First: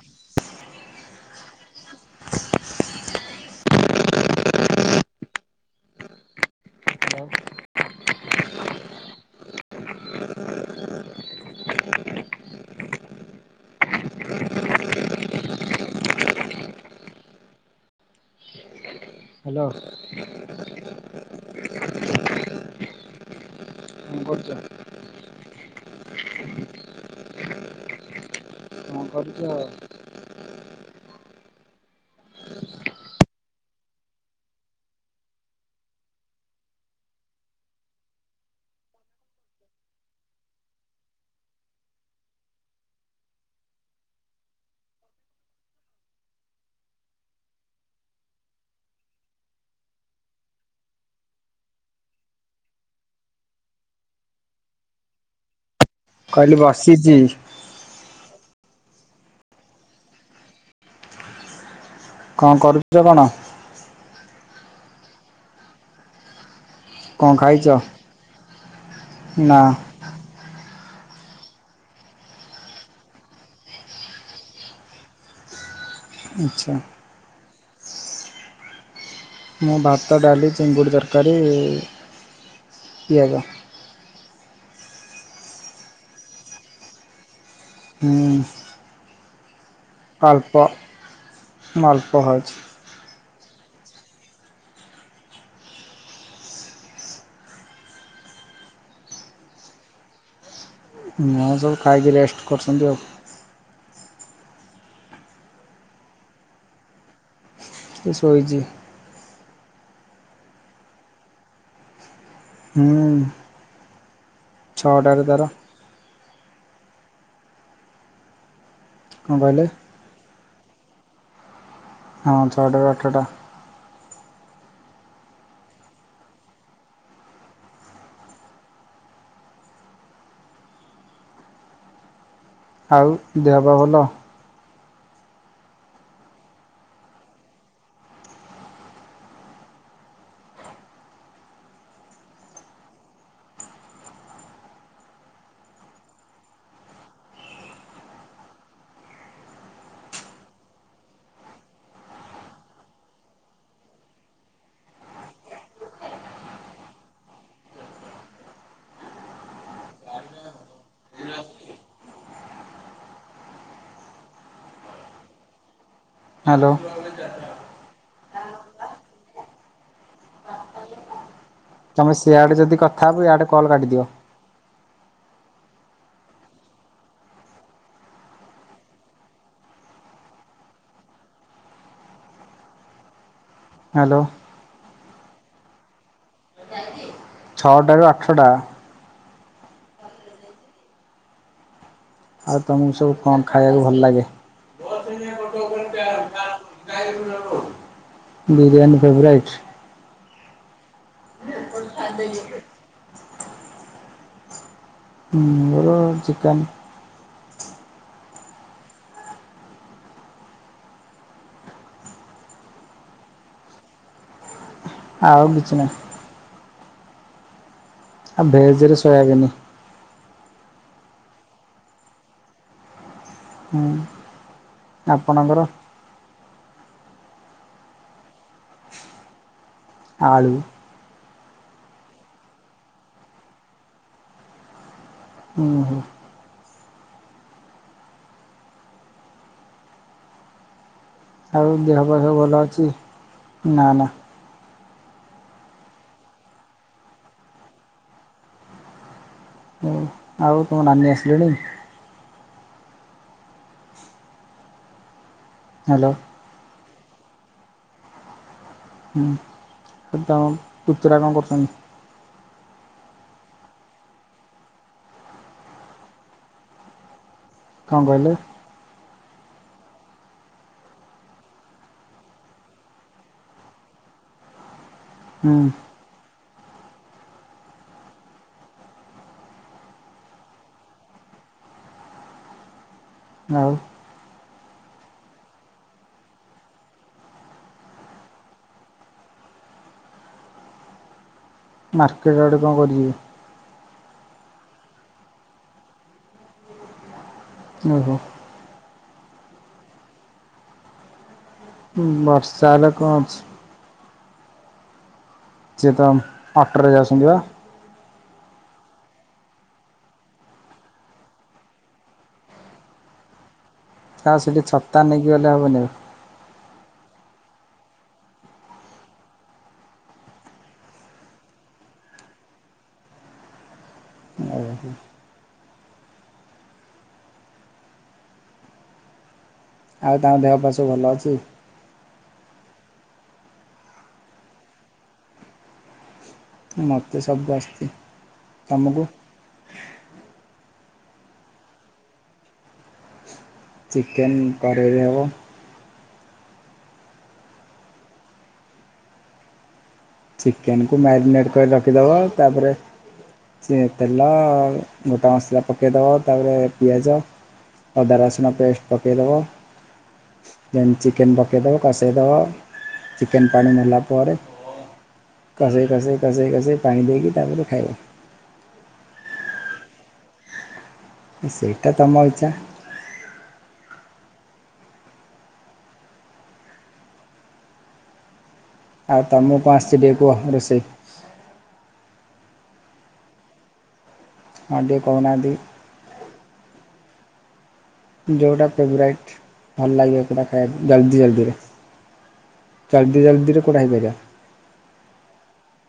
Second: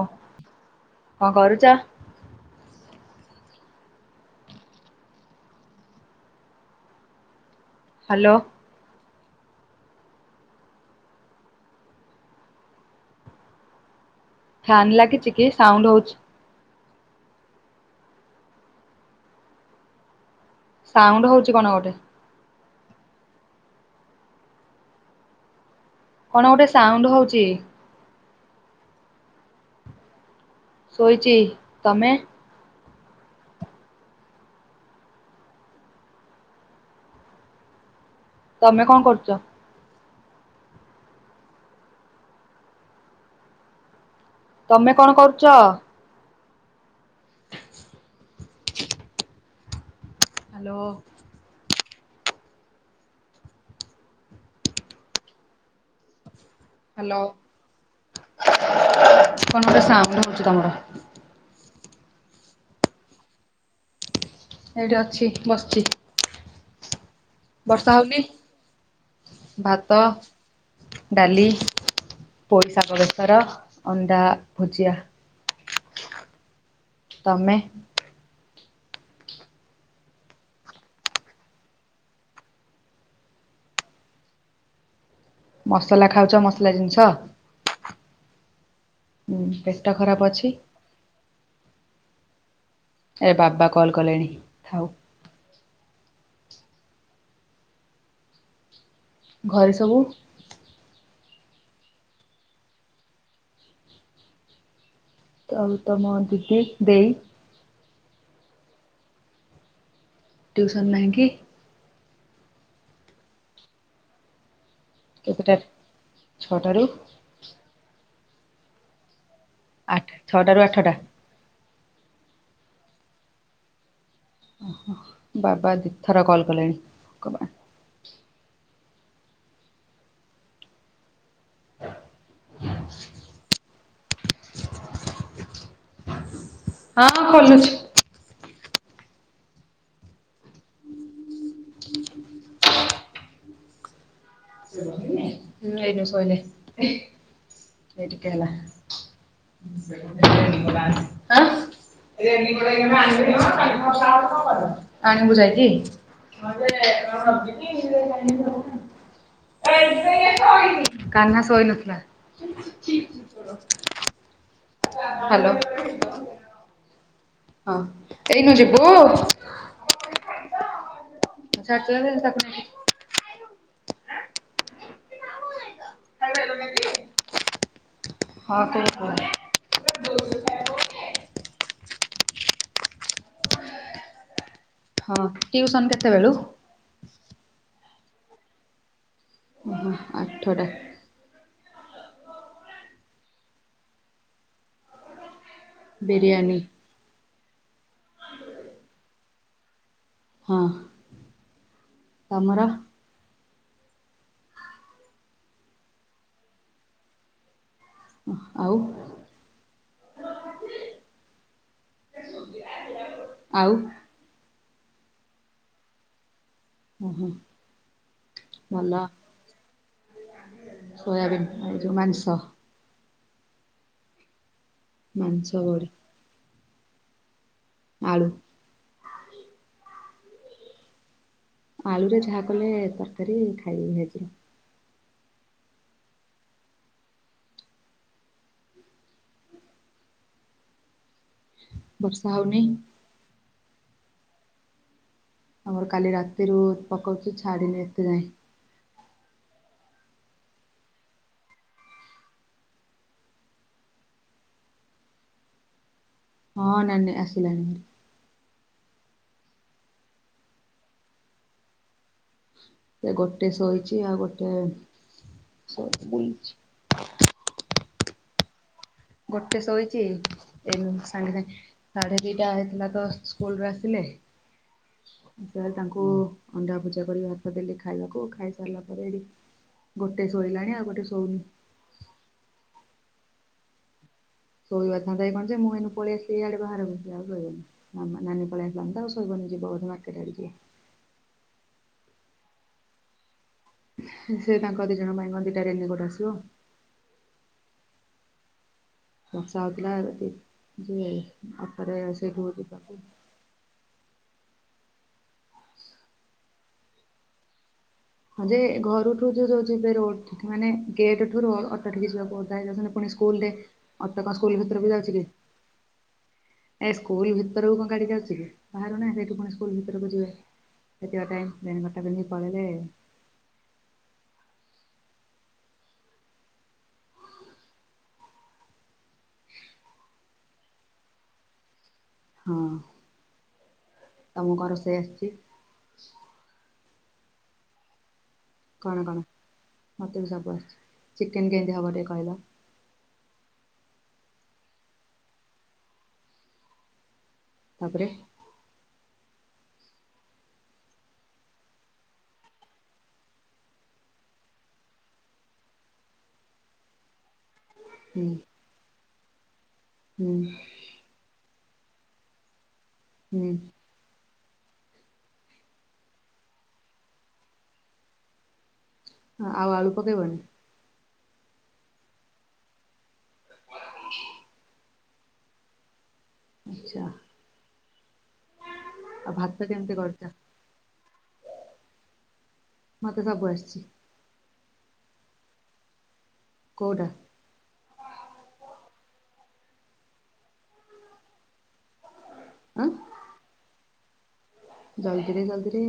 ଓଃ କଣ କରୁଚ? Hello hello. Fan ଲାଗିଚି କି? ସାଉଣ୍ଡ ହଉଛି। ହ୍ୟାଲୋ। ସାଉଣ୍ଡ ହଉଛି କଣ ଗୋଟେ? କଣ କରୁଚ? କଣ ଗୋଟେ ସାଉଣ୍ଡ ହଉଚି? କଣ କରୁଚ? ଶୋଇଚି। ତମେ? ତମେ କଣ କରୁଚ? ତମେ କଣ କରୁଚ? ହ୍ୟାଲୋ। କହିଲି ବସ୍ ହ୍ୟାଲୋ, କଣ ଗୋଟେ ସାଉଣ୍ଡ ହଉଛି ତମର? କଣ କରୁଚ କଣ? ହେଇଠି ଅଛି, ବସିଛି। କଣ ଖାଇଛ? ବର୍ଷା ହଉନି? ନା ଭାତ ଡାଲି, ପୋଇଶାଗ, ବେସର, ଅଣ୍ଡା ଭୁଜିଆ। ଆଚ୍ଛା। ତମେ ମୁଁ ଭାତ, ଡାଲି, ଚିଙ୍ଗୁଡ଼ି ତରକାରୀ, ପିଆଜ। ମସଲା ଖାଉଚ ମସଲା ଜିନିଷ? ହୁଁ। ଉଁ ପେଟ ଖରାପ ଅଛି‌ ଅଳ୍ପ ମୁଁ ଅଳ୍ପ ଖାଉଛି ଏ ବାବା କଲ୍ କଲେଣି ଥାଉ। ଘରେ ସବୁ? ନାଁ ସବୁ ଖାଇକି ରେଷ୍ଟ କରୁସନ୍ତି ଆଉ। ତମ୍ ତମ ଦିଦି ଦେଇ? ସେ ଶୋଇଚି। ଟ୍ୟୁସନ୍ ନାହିଁ କି? ହୁଁ। ଛଅଟାରେ ତାର କେତେଟାର୍ ଛଅଟାରୁ? କଁ କହିଲେ? ଆଠେ ଛଅଟାରୁ ଆଠଟା‌‌ ହଁ ଛଅଟାରୁ ଆଠଟା। ଅହ ବାବା ଦି ଥର କଲ୍ କଲେଣି କବା ଆଉ ଦେହ ପା ଭଲ? ହଁ ଖୋଲୁଛି। ଉଁ ହେଇନି ଶୋଇନି ଏଇ ଟିକେ ହେଲା। [inaudible] ଆଁ? ଆଣିବୁ ଯାଇକି? [inaudible] କାହ୍ନା ଶୋଇନଥିଲା। ହାଲୋ। ହାଲୋ। ହଁ ଏଇନୁ ଯିବୁ? ହଁ କୁହ ତମେ ସିଆଡ଼େ ଯଦି କଥା ହବ ଇଆଡ଼େ କଲ୍ କାଟିଦିଅ। ହଁ ଟିକୁ। ହାଲୋ। ହଁ ଟିଉସନ୍ କେତେବେଳୁ? ଛଅଟାରୁ ଆଠଟା। ଓହୋ ଆଠଟା। ଆଉ ତମୁକୁ ସବୁ କଁ ଖାଇବାକୁ ଭଲ ଲାଗେ? ବିରିୟାନୀ ବିରିୟାନୀ ଫେବରାଇଟ୍? ହଁ। ଆ ଦେଇ ଉଠୁ। ତମର? ହୁଁ ମୋର ଚିକେନ୍। ଅଃ ଆଉ? ଆଉ? ଆଉ କିଛି ନାଇଁ। ଓ ହଁ। ଆ ଭେଜ ରେ ସୋୟାବିନି। ସୋୟାବୀନ୍ ଆ ଯଉ ମାଂସ। ହୁଁ। ଆପଣଙ୍କର? ମାଂସ ଗଡେ ଆଳୁ। ଆଳୁ। ଆଳୁରେ ଯାହା କଲେ ତରକାରୀ ଖାଇ ହେଇଯିବ। ଅଁ ହଁ। ଆଉ ଦେହ ପା ବର୍ଷା ସବୁ ଭଲ ହଉନି ଅଛି। ଆମର କାଲି ରାତିରୁ ପକଉଚି ଛାଡିନି ଏତେ ଯାଏଁ। ହଉ ଆଉ ତମ ନାନୀ ଆସିଲେଣି। ହାଲୋ। ହଁ ନାନୀ ଆସିଲାଣି ଭାରି। ହୁଁ ଆଉ ତମ ପୁତୁରା କଁ କରୁଚନ୍ ସେ ଗୋଟେ ଶୋଇଚି ଆଉ ଗୋଟେ ସୁଇ ବୁଲୁଚି। କଣ କହିଲେ। ଗୋଟେ ଶୋଇଚି ଏଇନୁ ସାଙ୍ଗେ ସାଙ୍ଗେ। ସାଢେ ଦିଟା ହେଇଥିଲା ତ ସ୍କୁଲ ରୁ ଆସିଲେ ହୁଁ ସେ ତାଙ୍କୁ କୁ ଅଣ୍ଡା ଭୁଜିଆ କରି ହାତ ଦେଲି ଖାଇବାକୁ ଖାଇ ସାରିଲା ପରେ ଏଇଡି ଗୋଟେ ଶୋଇଲାଣି ଆଉ ଗୋଟେ ଶୋଉନି। ଆଉ। ଶୋଇବା ଥାନ୍ତା ଏ କଣ ଯେ ମୁଁ ଏଇନୁ ପଳେଇ ଆସି ଇଆଡ ବାହାରକୁ ସେ ଆଉ ଶୋଇବନି। ନାମା ନାନୀ ପଳେଇ ଆସିଲାଣି ତ ଆଉ ସୁଇବନି ଯିବ ବଧେ ମାର୍କେଟ ଆଡେ ଯିବ। ମାର୍କେଟ ଆଡେ କଣ କରିବି। ସେ ତାଙ୍କର ଦି ଜଣ ପାଇଁ କଣ ଦିଟା ରେନିକୋଟ ଆସିବ। ଓହୋ। ବର୍ଷା ହଉଥିଲା ରାତି ଯେ ଅ ଉଁ ବର୍ଷା ହେଲେ କଣ ଅଛି। ସିଏ ତ ଅଟରେ ଯାଉଛନ୍ତି ବା। ହଁ ଯେ ଘରଠୁ ଯୋଉ ଯୋଉ ଯିବେ ରୋ ଠିକି ମାନେ ଗେଟଠୁ ରୋ ଅଟୋ ଠିକି ଯିବାକୁ ଓଦା ହେଇଯାଉଛନ୍ତି ପୁଣି ସ୍କୁଲରେ ଅଟୋ ଆଉ କଣ ସେଠି ସ୍କୁଲ ଭିତରୁ କୁ ଛତା ଯାଉଛି କି। ନେଇକି ଗଲେ ହବନି? ଏ ସ୍କୁଲ ଭିତରକୁ କଣ ଗାଡ଼ି ଯାଉଛି କି ବାହାରୁ ନା ସେଇଠି ପୁଣି ସ୍କୁଲ ଭିତରକୁ ଯିବେ [unintelligible] ପିନ୍ଧି ପଳେଇଲେ। ଆଉ କଣ କୁହ ଆଉ ତାଙ୍କ ଦେହ ପା ସବୁ ଭଲ ଅଛି। ହଁ ତମ କଣ ରୋଷେଇ ଆସିଚି? ମତେ ସବୁ ଆସଚି। କଣ କଣ ମତେ ବି ସବୁ ଆସୁଚି ଚିକେନ କେମିତି ହବ ଟିକେ କହିଲ? ଚିକେନ୍ କରେଇରେ ହବ। ତାପରେ। ଚିକେନ୍ କୁ ମ୍ୟାରିନେଟ୍ କରି ରଖିଦବ ତାପରେ। ସେ ତେଲ ଗୋଟା ମସଲା ପକେଇଦବ ତାପରେ ପିଆଜ। ଅଦା ହୁଁ ରସୁଣ ପେଷ୍ଟ ପକେଇଦବ ହୁଁ ଯେ ଚିକେନ୍ ପକେଇଦବ କଷେଇଦବ ଚିକେନ୍ ହୁଁ ପାଣି ମଲା ପରେ। କାଷି କାଷି କାଷି କାଷି ପାଣି ପିଇକି ତାପରେ ଖାଇବ। ହଁ ଆଉ ଆଳୁ ପକେଇବନି। ସେଇଟା ତମ ଇଚ୍ଛା। ଆଛା। ଆଉ ଭାତ ତମକୁ କଁ କେମିତି ଆସୁଛି ଟିକେ କରୁଛ କୁହ ରୋଷେଇ ମତେ ସବୁ ଆସୁଛି। କଁ ଟିକେ କହୁନାହାନ୍ତି। କୋଉଟା। ଯୋଉଟା ଫେବରାଇଟ୍ ଭଲ ଲାଗିବ ସେଇଟା ଖାଇବାକୁ ଜଲ୍ଦି ଜଲ୍ଦିରେ। ଆଁ ଜଲ୍ଦିଦି ଜଲଦିରେ କୋଉଟା ହେଇପାରିବ। ଜଲ୍ଦିରେ ଜଲ୍ଦିରେ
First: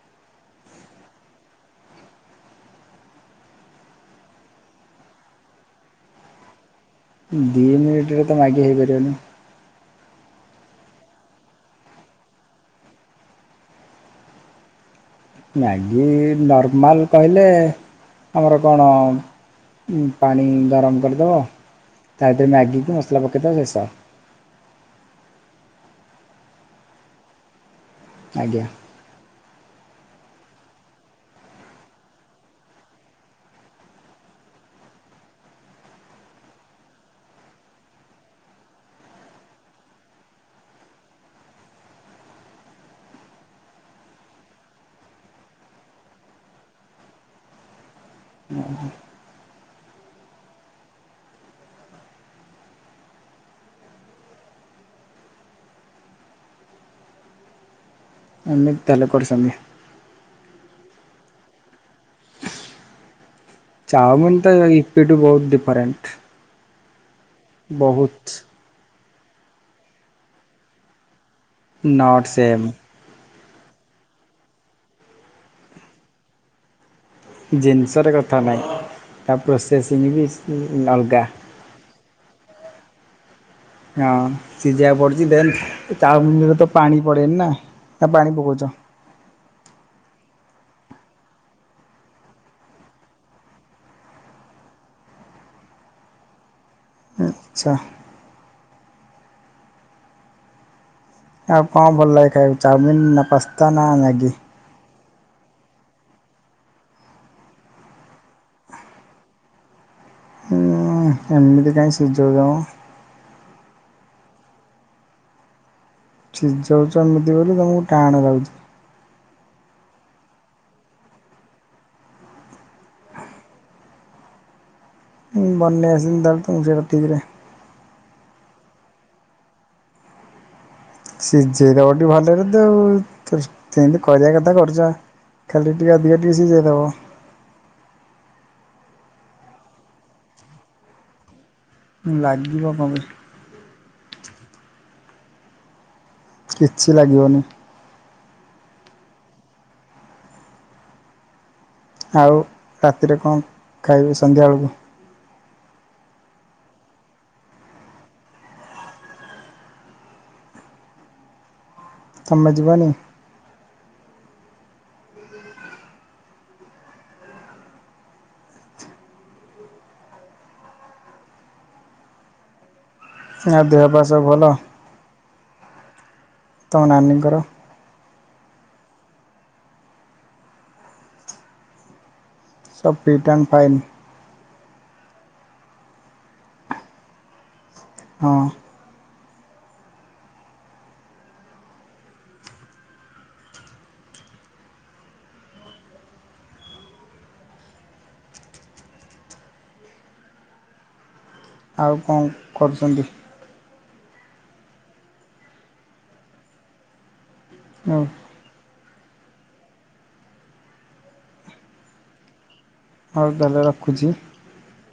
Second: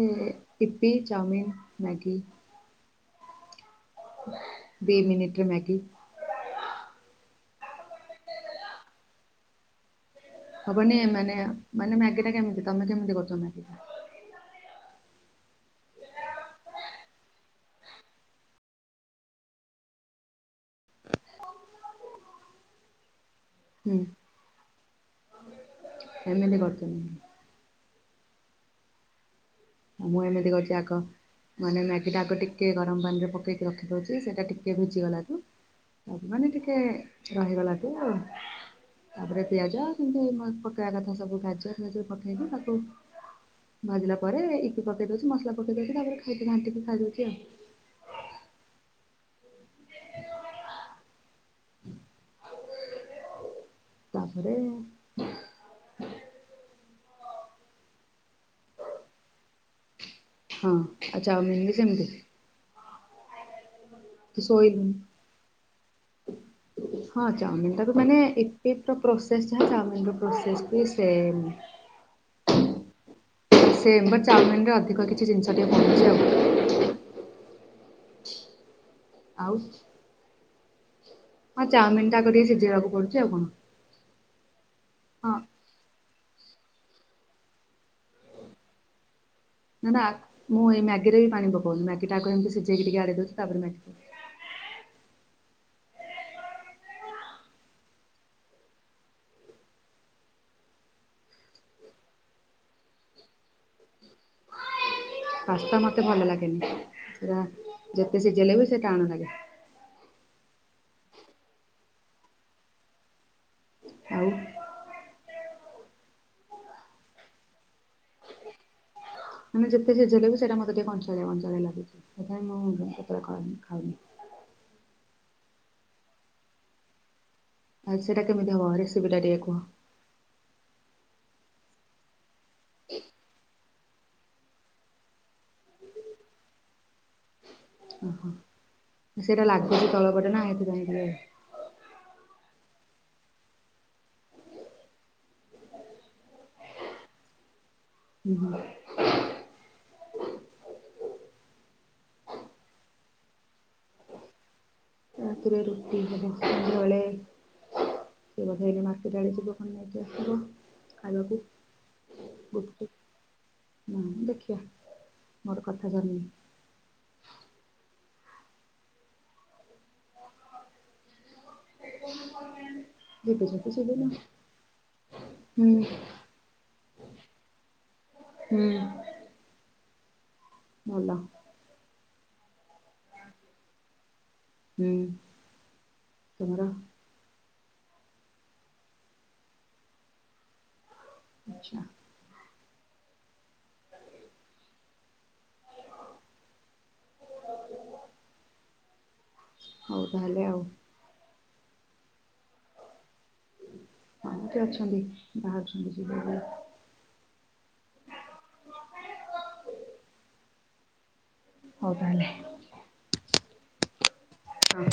ଇପି ଚାଉମିିନ ମ୍ୟାଗି। ଦି ମିନିଟରେ ମ୍ୟାଗି। ଦିଇ ମିନିଟ ରେ ତ ମାଗି ହେଇପାରିବନି। ହବନି ମାନେ ମାନେ ମ୍ୟାଗି ଟା କେମିତି ତମେ କେମିତି କରୁଛ ମ୍ୟାଗି ଟା। ମ୍ୟାଗି ନର୍ମାଲ କହିଲେ ଆମର କଣ। ପାଣି ଗରମ କରିଦବ ତା ଭିତରେ ମ୍ୟାଗିକି ମସଲା ପକେଇ ଦବ ବେସ୍। ହୁଁ ଏମିତି କରୁଛ ମ୍ୟାଗି। ଆଜ୍ଞା। ମୁଁ ଏମିତି କରୁଛି ଆଗ। ମାନେ ମ୍ୟାଗିଟା ଆଗ ଟିକେ ଗରମ ପାଣି ରେ ପକେଇକି ରଖିଦଉଛି ସେଇଟା ଟିକେ ଭିଜିଗଲା ଠୁ। ଉ ମାନେ ଟିକେ ରହିଗଲା ଠୁ। ତାପରେ ପିଆଜ ଯେମିତି ପକେଇବା କଥା ସବୁ ଗାଜର ଫାଜର ପକେଇକି ତାକୁ। ଭାଜିଲା ପରେ ଇପି ପକେଇ ଦଉଛି ମସଲା ପକେଇ ଦଉଛି ତାପରେ ଖାଇତେ ଘାଣ୍ଟି କି ଖାଇ ଦଉଛି ଆଉ। ଓ ହୋ। [unintelligible] ତାପରେ। ଏମତି ତାହେଲେ କରୁଛନ୍ତି। ହଁ ଆଉ ଚାଉମିିନ ବି ସେମିତି। ଚାଉମିିନ ତ ଶୋଇଲୁନି ଇପିଠୁ ବହୁତ ଡିଫରେଣ୍ଟ। ହଁ ଚାଉମିନ ଟାକୁ ମାନେ ବହୁତ ଇ ଇପିପ୍ ର ପ୍ରୋସେସ ଯାହା ଚାମିିନ ର ପ୍ରୋସେସ ବି same. Not same. Same but ଚାଓମିନରେ ଅଧିକ କିଛି ଜିନିଷ ଟିକେ ପଡୁଛି ଆଉ। ଜିନିଷରେ କଥା ନାହିଁ ତା ଆଉ ପ୍ରୋସେସିଂ ବି ସି ଅଲଗା। ହଁ ଚାଉମିନ ଟା କରି ସିଝେଇବାକୁ ପଡୁଛି ଆଉ କଣ। ହଁ ସିଝେଇିବାକୁ ପଡୁଛି ହଁ ଦେନ୍ ଚାଉମିନିରେ ତ ପାଣି ପଡେନି ନା ନା ପାଣି ପକଉଚ। ନା ମୁଁ ଏଇ ମ୍ୟାଗିରେ ବି ପାଣି ପକଉନି ମ୍ୟାଗି ଟା ଆଗ ଏମିତି ସିଝେଇକି ଟିକେ ଆଡ଼େଇଦଉଛି ତାପରେ ମ୍ୟାଗି ପକାଏ। ଆଚ୍ଛା। ଆଉ କଁ ଭଲ ଲାଗେ ଖାଇବାକୁ ଚାଉମିନ୍ ନା ପାସ୍ତା ନା ମ୍ୟାଗି। ପାସ୍ତା ମତେ ଭଲ ଲାଗେନି ସେରା ଯେତେ ସିଝେଇଲେ ବି ସେ ଟାଣ ଲାଗେ। ହୁଁ ଏମିତି କାଇଁ ସିଝଉଛ। ଆଉ। ସିଝଉଛ ଏମିତି ବୋଲି ତମକୁ ଟାଣ ଲାଗୁଚି। ମାନେ ଯେତେ ସିଝେଇଲେବି ସେଟା ମତେ ଟିକେ କଞ୍ଚାଳିଆ କଞ୍ଚଳଳିଆ ଲାଗୁଛି ସେଥିପାଇଁ ମୁଁ କେତେବେଳେ କରେନି ଖାଉନି। ବନେଇ ଆସେନି ତାହେଲେ ତମକୁ ଠିକ୍ ରେ। ଆଉ ସେଟା କେମିତି ହବ ରେସିପିଟା ଟିକେ କୁହ? ଶିଯେଇଦବ ଟିକେ ଭଲରେତ ଆଉ। ଯେମିତି କରିବା କଥା କରୁଚ ଖାଲି ଟିକେ ଅଧିକ ଟିକେ ସିଯେଇଦବ। ଓହୋ ସେଇଟା ଲାଗୁଚି ତଳପଟେନା ଏଥିପାଇଁ ଟିକେ ଲାଗିବ କଁ ପାଇଁ। କିଛି ଲାଗିବନି। ହୁଁ ହୁଁ। ଆଉ ରାତିରେ କଣ ଖାଇବେ ସନ୍ଧ୍ୟାବେଳକୁ? ରାତିରେ ରୁଟି ହେବ ସନ୍ଧ୍ୟାବେଳେ ସେଏ ବୋଧେ ଏଇନେ ମାର୍କେଟ ଆଡ଼େ ଯିବ କଣ ନେଇକି ଆସିବ ଖାଇବାକୁ। ତମେ ଯିବନି? ଗୁପଚୁପ୍ ହୁଁ ଦେଖିଆ ମୋର କଥା ସରିନି। [unintelligible] ଆଉ ଯଦି ଦେହ ପା ଯିବିନି ସବୁ ଭଲ? ହୁଁ। ତମ ନାନିଙ୍କର? ହୁଁ। ଭଲ। ସବୁ ଫିଟ୍ ଆଣ୍ଡ ଫାଇନ୍। ହୁଁ ତମର? ହଁ। ଆଚ୍ଛା। ହଉ ତାହଲେ ଆଉ। ଆଉ କଣ କରୁଚନ୍ତି? ହଁ ଏଇଠି ଅଛନ୍ତି ବାହାରୁଛନ୍ତି ଯିବା ପାଇଁ। ହଁ। ହଉ ତାହେଲେ। ହଉ ତାହେଲେ ରଖୁଛି। ହଁ